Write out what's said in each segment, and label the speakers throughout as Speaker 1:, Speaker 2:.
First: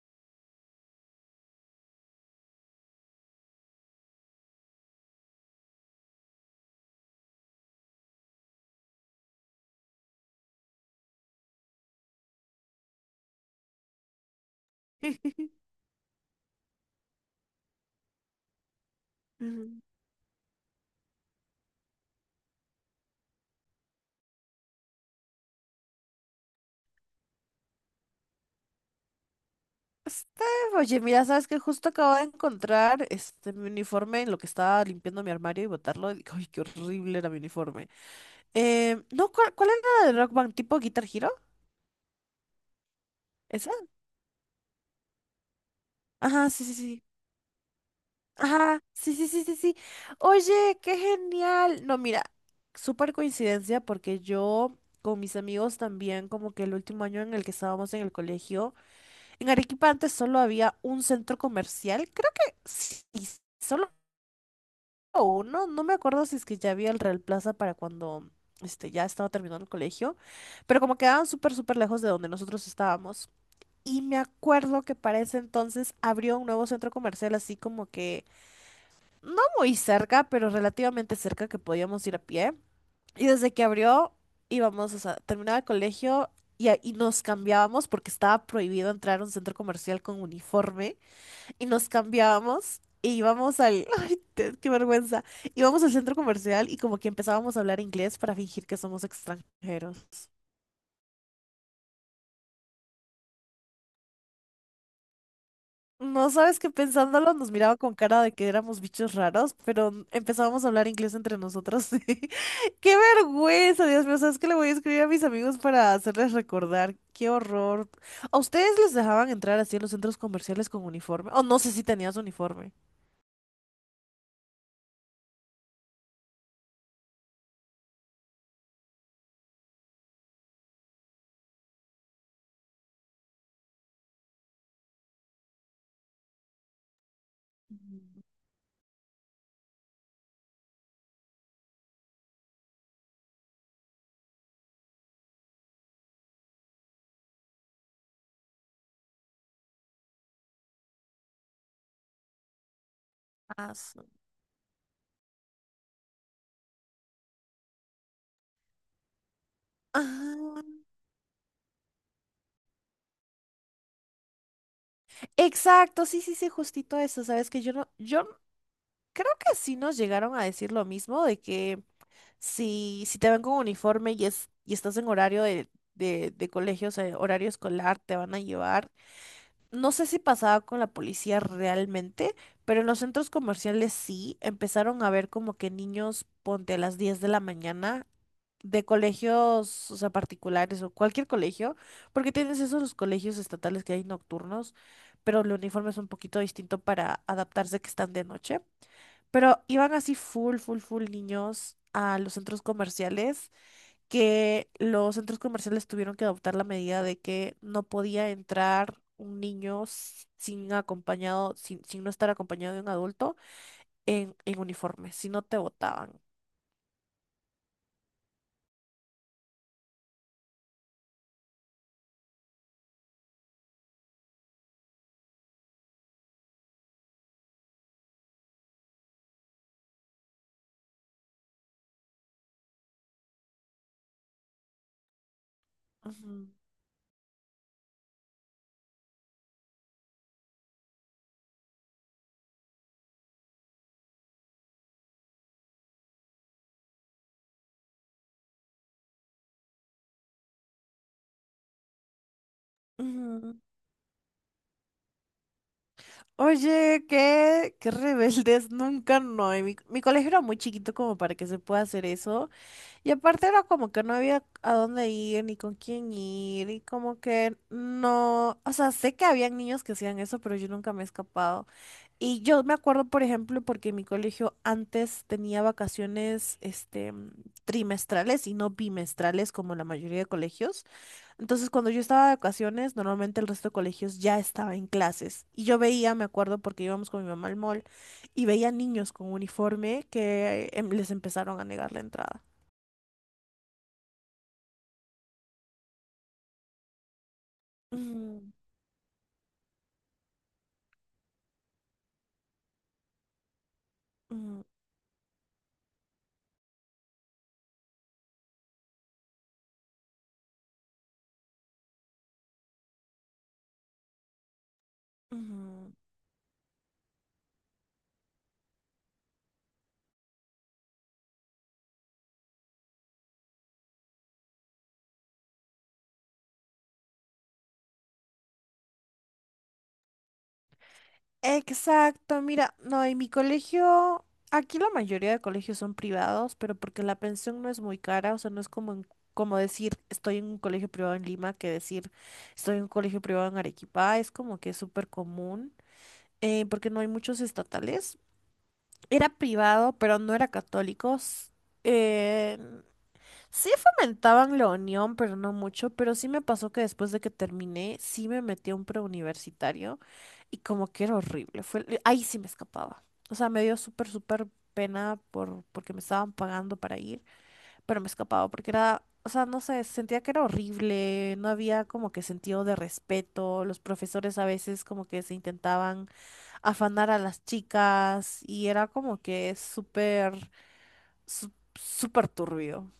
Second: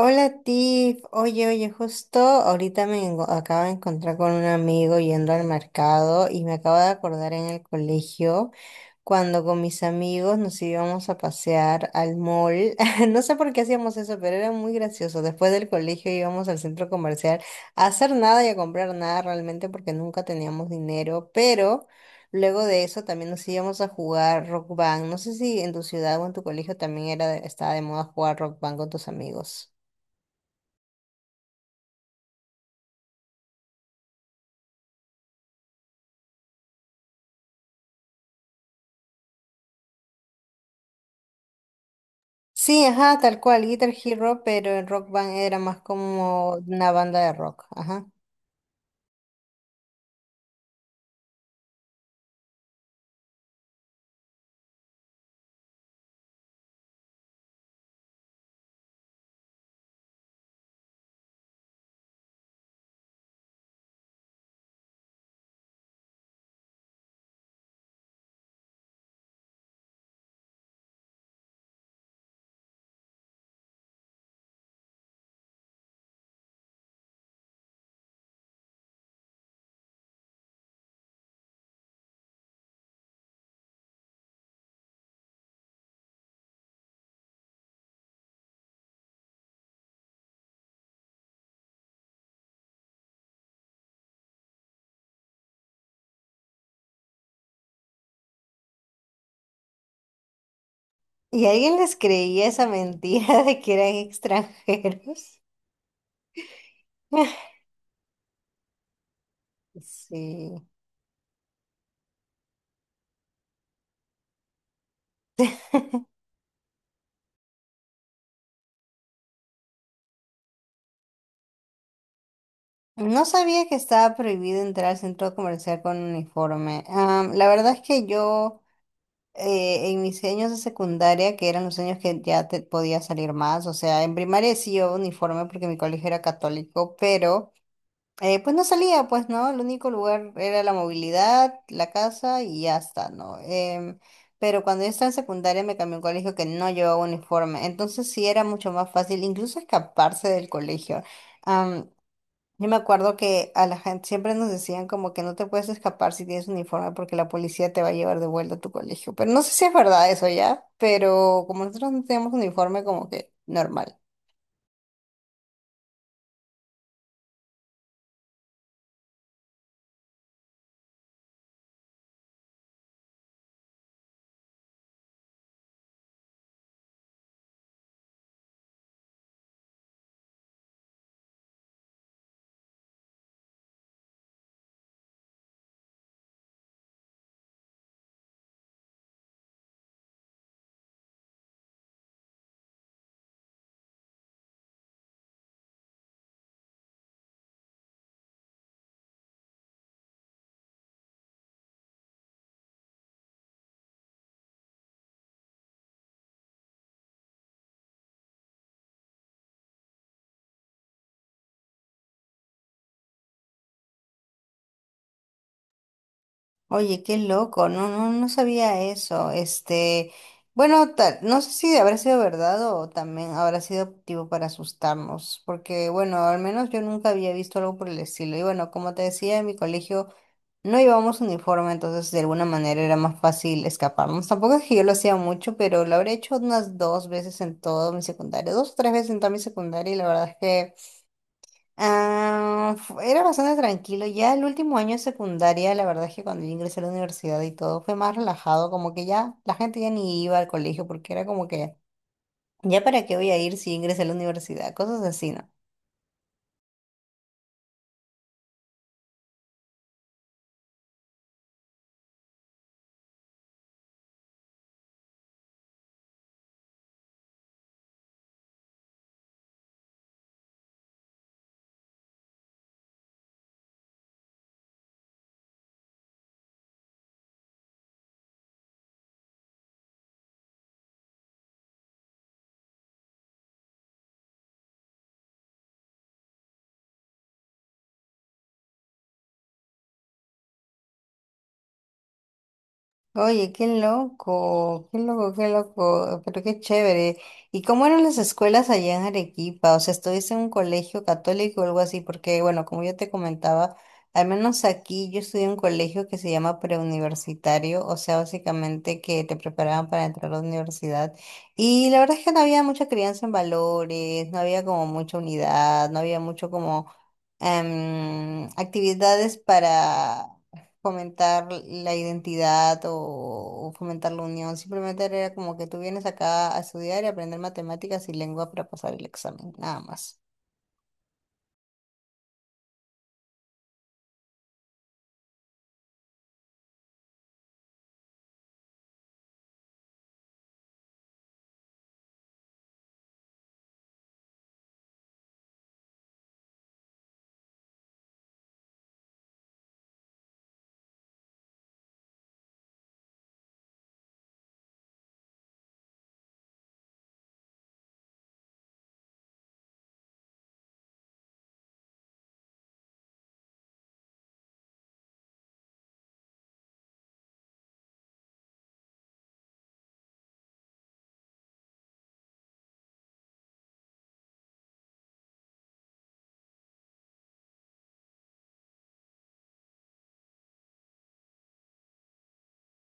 Speaker 1: Hola Tiff, oye, oye, justo ahorita acabo de encontrar con un amigo yendo al mercado y me acabo de acordar en el colegio cuando con mis amigos nos íbamos a pasear al mall. No sé por qué hacíamos eso, pero era muy gracioso. Después del colegio íbamos al centro comercial a hacer nada y a comprar nada realmente porque nunca teníamos dinero, pero luego de eso también nos íbamos a jugar Rock Band. No sé si en tu ciudad o en tu colegio también estaba de moda jugar Rock Band con tus amigos.
Speaker 2: Este, oye, mira, sabes que justo acabo de encontrar mi uniforme en lo que estaba limpiando mi armario y botarlo. Y dije, ay, qué horrible era mi uniforme. No, ¿cuál era la de Rock Band? ¿Tipo Guitar Hero?
Speaker 1: Sí, ajá, tal cual,
Speaker 2: ¿Esa?
Speaker 1: Guitar Hero, pero en Rock Band era más
Speaker 2: Ajá,
Speaker 1: como
Speaker 2: sí, sí,
Speaker 1: una
Speaker 2: sí.
Speaker 1: banda de rock, ajá.
Speaker 2: Ajá, sí, sí, sí, sí, sí. Oye, qué genial. No, mira, súper coincidencia porque yo con mis amigos también, como que el último año en el que estábamos en el colegio, en Arequipa antes solo había un centro comercial, creo que sí, solo. O no, no me acuerdo si es que ya había el Real Plaza para cuando ya estaba terminando el colegio, pero como quedaban súper, súper lejos de donde nosotros estábamos. Y me acuerdo que para ese entonces abrió un nuevo centro comercial así como que no muy cerca, pero relativamente cerca que podíamos ir a pie. Y desde que abrió íbamos, o sea, terminaba el colegio y nos cambiábamos porque estaba prohibido entrar a un centro comercial con uniforme y nos cambiábamos y íbamos al... Ay, qué vergüenza. Íbamos al centro comercial y como que empezábamos a hablar inglés para fingir que somos extranjeros.
Speaker 1: ¿Y alguien les creía esa mentira de que eran extranjeros?
Speaker 2: No sabes que pensándolo nos miraba con cara de que éramos bichos raros, pero
Speaker 1: Sí.
Speaker 2: empezábamos a hablar inglés entre nosotros. Sí. ¡Qué vergüenza, Dios mío! ¿Sabes qué? Le voy a escribir a mis amigos para hacerles recordar. ¡Qué horror! ¿A ustedes les dejaban entrar así en los centros comerciales con uniforme? O no sé si tenías uniforme.
Speaker 1: No sabía que estaba prohibido entrar al centro comercial con uniforme. La verdad es que yo en mis años de secundaria, que eran los años que ya te podía salir más, o sea, en primaria sí llevaba uniforme porque mi colegio era católico, pero pues no salía, pues no, el único lugar era la movilidad, la casa y ya está, ¿no? Pero cuando yo estaba en secundaria me cambié a un colegio que no llevaba uniforme, entonces sí era mucho más fácil incluso escaparse del colegio. Am, yo me acuerdo que a
Speaker 2: Ah,
Speaker 1: la
Speaker 2: su-
Speaker 1: gente siempre nos decían como que no te puedes escapar si tienes uniforme porque la policía te va a llevar de vuelta a tu colegio, pero no sé si es verdad eso
Speaker 2: Ah.
Speaker 1: ya, pero como nosotros no teníamos uniforme como que normal.
Speaker 2: Exacto, sí, sí, sí, justito eso, sabes que yo no, yo creo que sí nos llegaron a decir lo mismo, de que si te ven con uniforme y y estás en horario de colegio, o sea, horario escolar, te van a llevar. No sé si pasaba con la policía realmente, pero en los centros comerciales sí, empezaron a ver como que niños, ponte a las 10 de la mañana de colegios, o sea, particulares o cualquier colegio, porque tienes esos los colegios estatales que hay nocturnos, pero el uniforme es un poquito distinto para adaptarse que están de noche. Pero iban así full, full, full niños a los centros comerciales, que los centros comerciales tuvieron que adoptar la medida de que no podía entrar un niño sin acompañado, sin no estar acompañado de un adulto en uniforme, si no te botaban.
Speaker 1: Oye, qué loco, no, no, no sabía eso. Este, bueno, no sé si habrá sido verdad o también habrá sido tipo para asustarnos, porque bueno, al menos yo nunca había visto algo por el estilo. Y bueno, como te decía, en mi colegio no llevábamos uniforme, entonces de alguna manera era más fácil escaparnos. Tampoco es que yo lo hacía mucho, pero lo habré hecho
Speaker 2: Ujú,
Speaker 1: unas dos veces en todo mi secundario, dos o tres veces en toda mi secundaria, y la verdad es que era bastante tranquilo. Ya el último año de secundaria, la verdad es que cuando yo ingresé a la universidad y todo, fue más relajado, como que ya la gente ya ni iba al colegio porque era como que, ¿ya para qué voy a ir
Speaker 2: ujú.
Speaker 1: si ingresé a la universidad? Cosas así, ¿no?
Speaker 2: Oye, qué rebeldes, nunca no. Y mi colegio era muy chiquito como para que se pueda hacer eso. Y aparte era como que no había a dónde ir, ni con quién ir, y como que no. O sea, sé que habían niños que hacían eso, pero yo nunca me he escapado. Y yo me acuerdo, por ejemplo, porque mi colegio antes tenía vacaciones, trimestrales y no bimestrales como la mayoría de colegios. Entonces, cuando yo estaba de vacaciones, normalmente el resto de colegios ya estaba en clases. Y yo veía, me acuerdo, porque íbamos con mi mamá al mall, y veía niños con uniforme que les empezaron a negar la entrada.
Speaker 1: Oye, qué loco, qué loco, qué loco, pero qué chévere. ¿Y cómo eran las
Speaker 2: Ujú,
Speaker 1: escuelas allá en Arequipa? O sea, ¿estuviste en un colegio católico o algo así? Porque, bueno, como yo te comentaba, al
Speaker 2: ujú,
Speaker 1: menos aquí yo estudié en un colegio que se llama preuniversitario, o sea, básicamente que te preparaban para entrar a la universidad. Y la verdad es que no había mucha crianza en valores, no había como mucha unidad,
Speaker 2: ujú.
Speaker 1: no había mucho como actividades para fomentar la identidad o fomentar la unión. Simplemente era como que tú vienes acá a estudiar y aprender matemáticas y lengua para pasar el examen, nada más.
Speaker 2: Exacto, mira, no, en mi colegio, aquí la mayoría de colegios son privados, pero porque la pensión no es muy cara, o sea, no es como decir estoy en un colegio privado en Lima que decir estoy en un colegio privado en Arequipa, es como que es súper común porque no hay muchos estatales. Era privado, pero no era católicos. Eh, sí fomentaban la unión, pero no mucho, pero sí me pasó que después de que terminé, sí me metí a un preuniversitario y como que era horrible, fue, ahí sí me escapaba. O sea, me dio súper, súper pena porque me estaban pagando para ir, pero me escapaba porque era, o sea, no sé, sentía que era horrible, no había como que sentido de respeto, los profesores a veces como que se intentaban afanar a las chicas y era como que súper, súper turbio.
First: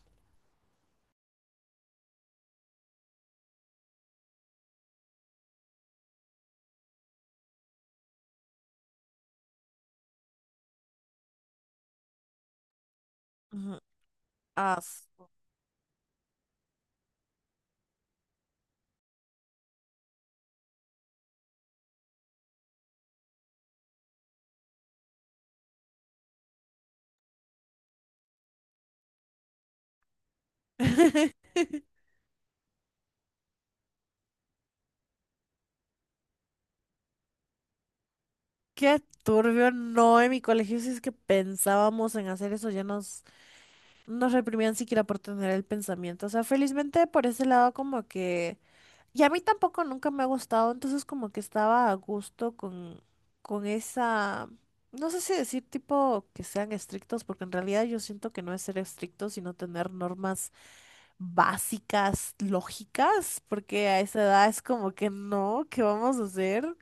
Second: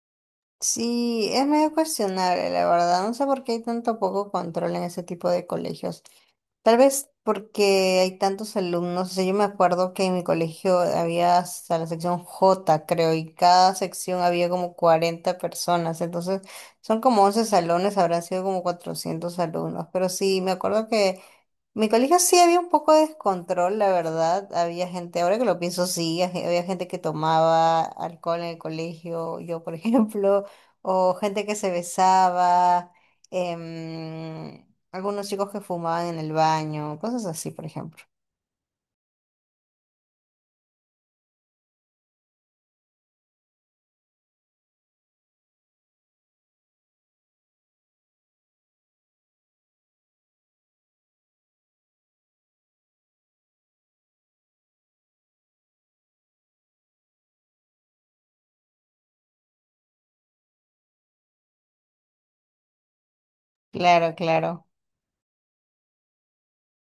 Speaker 1: Sí, es medio cuestionable, la verdad. No sé por qué hay tanto poco control en ese tipo de colegios. Tal vez porque hay tantos alumnos. O sea, yo me acuerdo que en mi colegio había hasta la sección J, creo, y cada
Speaker 2: Ujú.
Speaker 1: sección había como
Speaker 2: Ah, su-
Speaker 1: 40 personas. Entonces, son como 11 salones, habrán sido como 400 alumnos. Pero sí, me acuerdo que mi colegio sí había un poco de descontrol, la verdad. Había gente, ahora que lo pienso, sí, había gente que tomaba alcohol en el colegio, yo por ejemplo, o gente que se besaba, em, algunos chicos que fumaban en el baño, cosas así, por ejemplo.
Speaker 2: Qué turbio, no, en mi colegio si es que pensábamos en hacer eso, ya nos reprimían siquiera por tener el pensamiento. O sea, felizmente por ese lado como que. Y a mí tampoco nunca me ha gustado, entonces como que estaba a gusto con esa, no sé si decir tipo que sean estrictos, porque en realidad yo siento que no es ser estrictos sino tener normas básicas, lógicas, porque a
Speaker 1: Claro,
Speaker 2: esa edad es
Speaker 1: claro.
Speaker 2: como que no, ¿qué vamos a hacer?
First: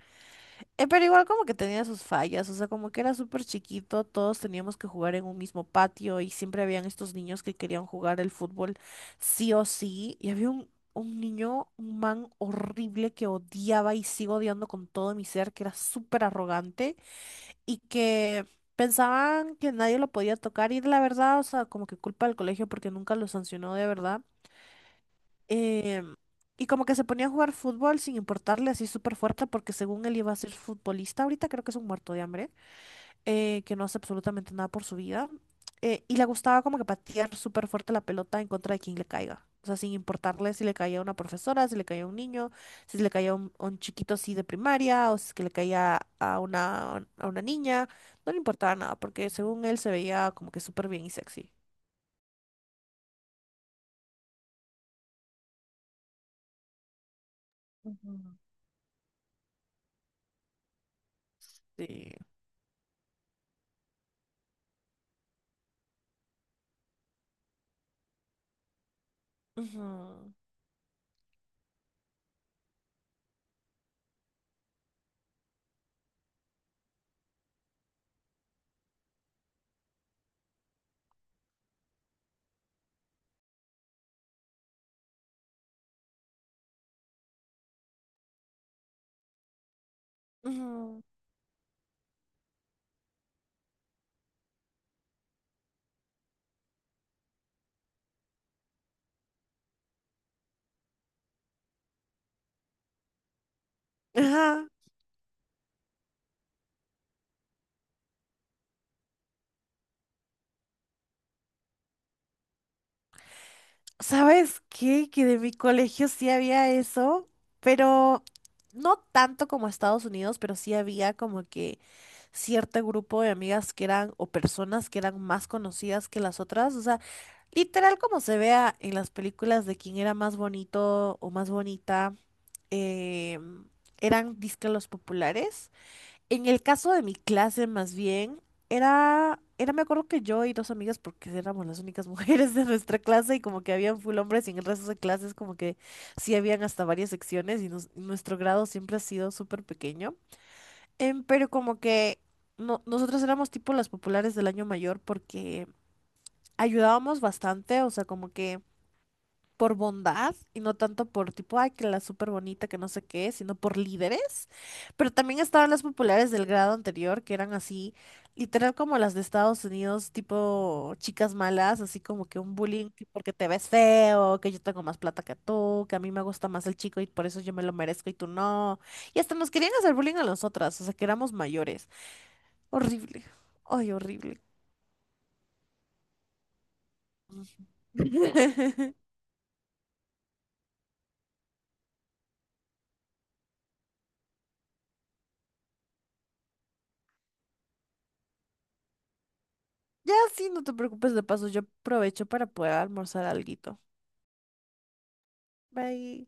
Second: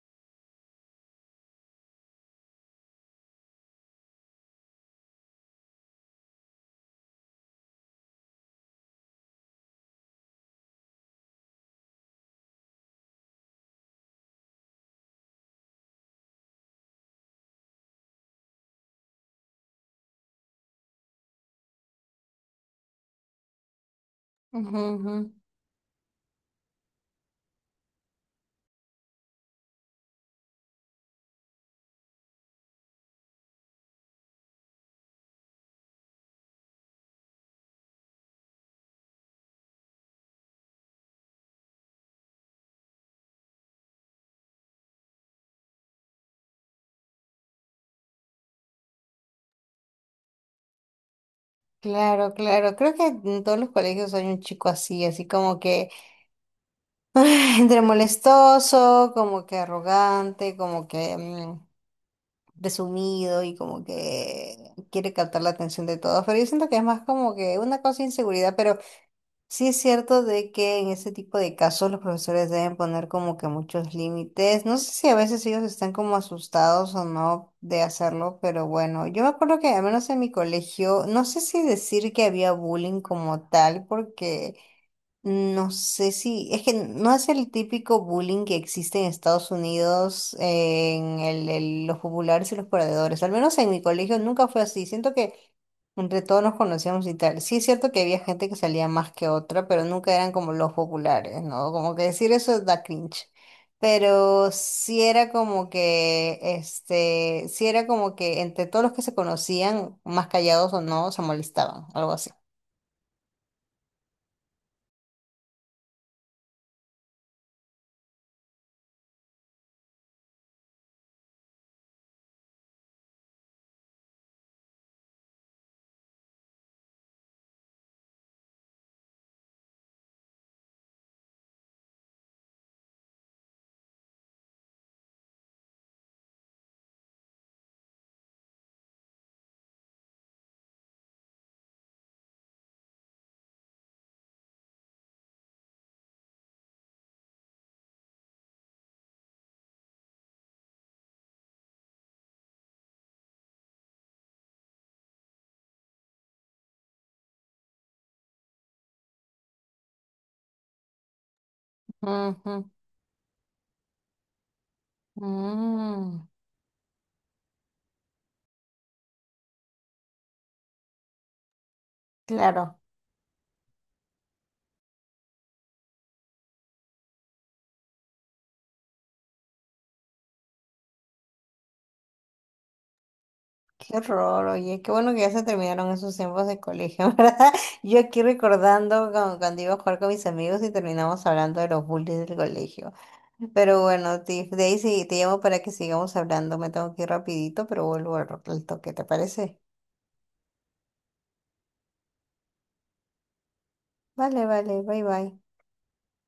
Speaker 2: Pero igual como que tenía sus fallas, o sea, como que era súper chiquito, todos teníamos que jugar en un mismo patio y siempre habían estos niños que querían jugar el fútbol sí o sí. Y había un niño, un man horrible que odiaba y sigo odiando con todo mi ser, que era súper arrogante y que pensaban que nadie lo podía tocar y la verdad, o sea, como que culpa del colegio porque nunca lo sancionó de verdad.
Speaker 1: Ujú, ujú.
Speaker 2: Em, y como que se ponía a jugar fútbol sin importarle así súper fuerte porque según él iba a ser futbolista, ahorita creo que es un muerto de hambre, que no hace absolutamente nada por su vida. Eh, y le gustaba como que patear súper fuerte la pelota en contra de quien le caiga. O sea, sin importarle si le caía a una profesora, si le caía a un niño, si le caía a a un chiquito así de primaria o si es que le caía a a una niña. No le importaba nada porque según él se veía como que súper bien y sexy.
Speaker 1: Claro, claro. Creo que en todos los colegios hay un chico así, así como que entre
Speaker 2: Ujú.
Speaker 1: molestoso, como que arrogante, como que... mm,
Speaker 2: Sí.
Speaker 1: presumido y como que quiere captar la atención de todos, pero yo siento que es más como que una cosa de inseguridad, pero sí es
Speaker 2: Ujú,
Speaker 1: cierto de que en ese tipo de casos los profesores deben poner como que muchos límites. No sé si a veces ellos están como asustados o no de hacerlo, pero bueno, yo me acuerdo que al menos en mi colegio, no sé si decir que había bullying como tal, porque... No sé si, es que no es el típico bullying que existe en Estados Unidos,
Speaker 2: ujú.
Speaker 1: en los populares y los perdedores. Al menos en mi colegio nunca fue así. Siento que entre todos nos conocíamos y tal. Sí es cierto que había gente que salía más que otra, pero nunca eran como los populares, ¿no? Como que decir eso da cringe. Pero
Speaker 2: Ajá,
Speaker 1: sí era como que, este, sí era como que entre todos los que se conocían, más callados o no, se molestaban, algo así.
Speaker 2: ¿sabes qué? Que de mi colegio sí había eso, pero no tanto como Estados Unidos, pero sí había como que cierto grupo de amigas que eran o personas que eran más conocidas que las otras. O sea, literal como se vea en las películas de quién era más bonito o más bonita, em, eran disque los populares. En el caso de mi clase, más bien, me acuerdo que yo y dos amigas, porque éramos las únicas mujeres de nuestra clase y como que habían full hombres y en el resto de clases como que sí habían hasta varias secciones y nuestro grado siempre ha sido súper pequeño. Pero como que no, nosotros éramos tipo las populares del año mayor porque ayudábamos bastante, o sea, como que por bondad y no tanto por tipo, ay, que la súper
Speaker 1: Ujú,
Speaker 2: bonita, que no sé qué, sino por líderes. Pero también estaban las
Speaker 1: ujú.
Speaker 2: populares del grado anterior, que eran así, literal como las de Estados Unidos, tipo chicas malas, así como que un
Speaker 1: Claro,
Speaker 2: bullying que porque te ves feo, que yo tengo más plata que tú, que a mí me gusta más el chico y por eso yo me lo merezco y tú no. Y hasta nos querían hacer bullying a nosotras, o sea, que éramos mayores. Horrible. Ay,
Speaker 1: qué
Speaker 2: horrible.
Speaker 1: horror, oye, qué bueno que ya se terminaron esos tiempos de colegio, ¿verdad? Yo aquí recordando cuando iba a jugar con mis amigos y terminamos hablando de los bullies del colegio. Pero bueno, Tiff, Daisy, te llamo para que sigamos hablando, me tengo que ir rapidito, pero vuelvo al toque, ¿te parece?
Speaker 2: Ya sí, no te preocupes, de paso yo aprovecho para poder almorzar algo.
Speaker 1: Vale, vale, bye bye.
Speaker 2: Bye.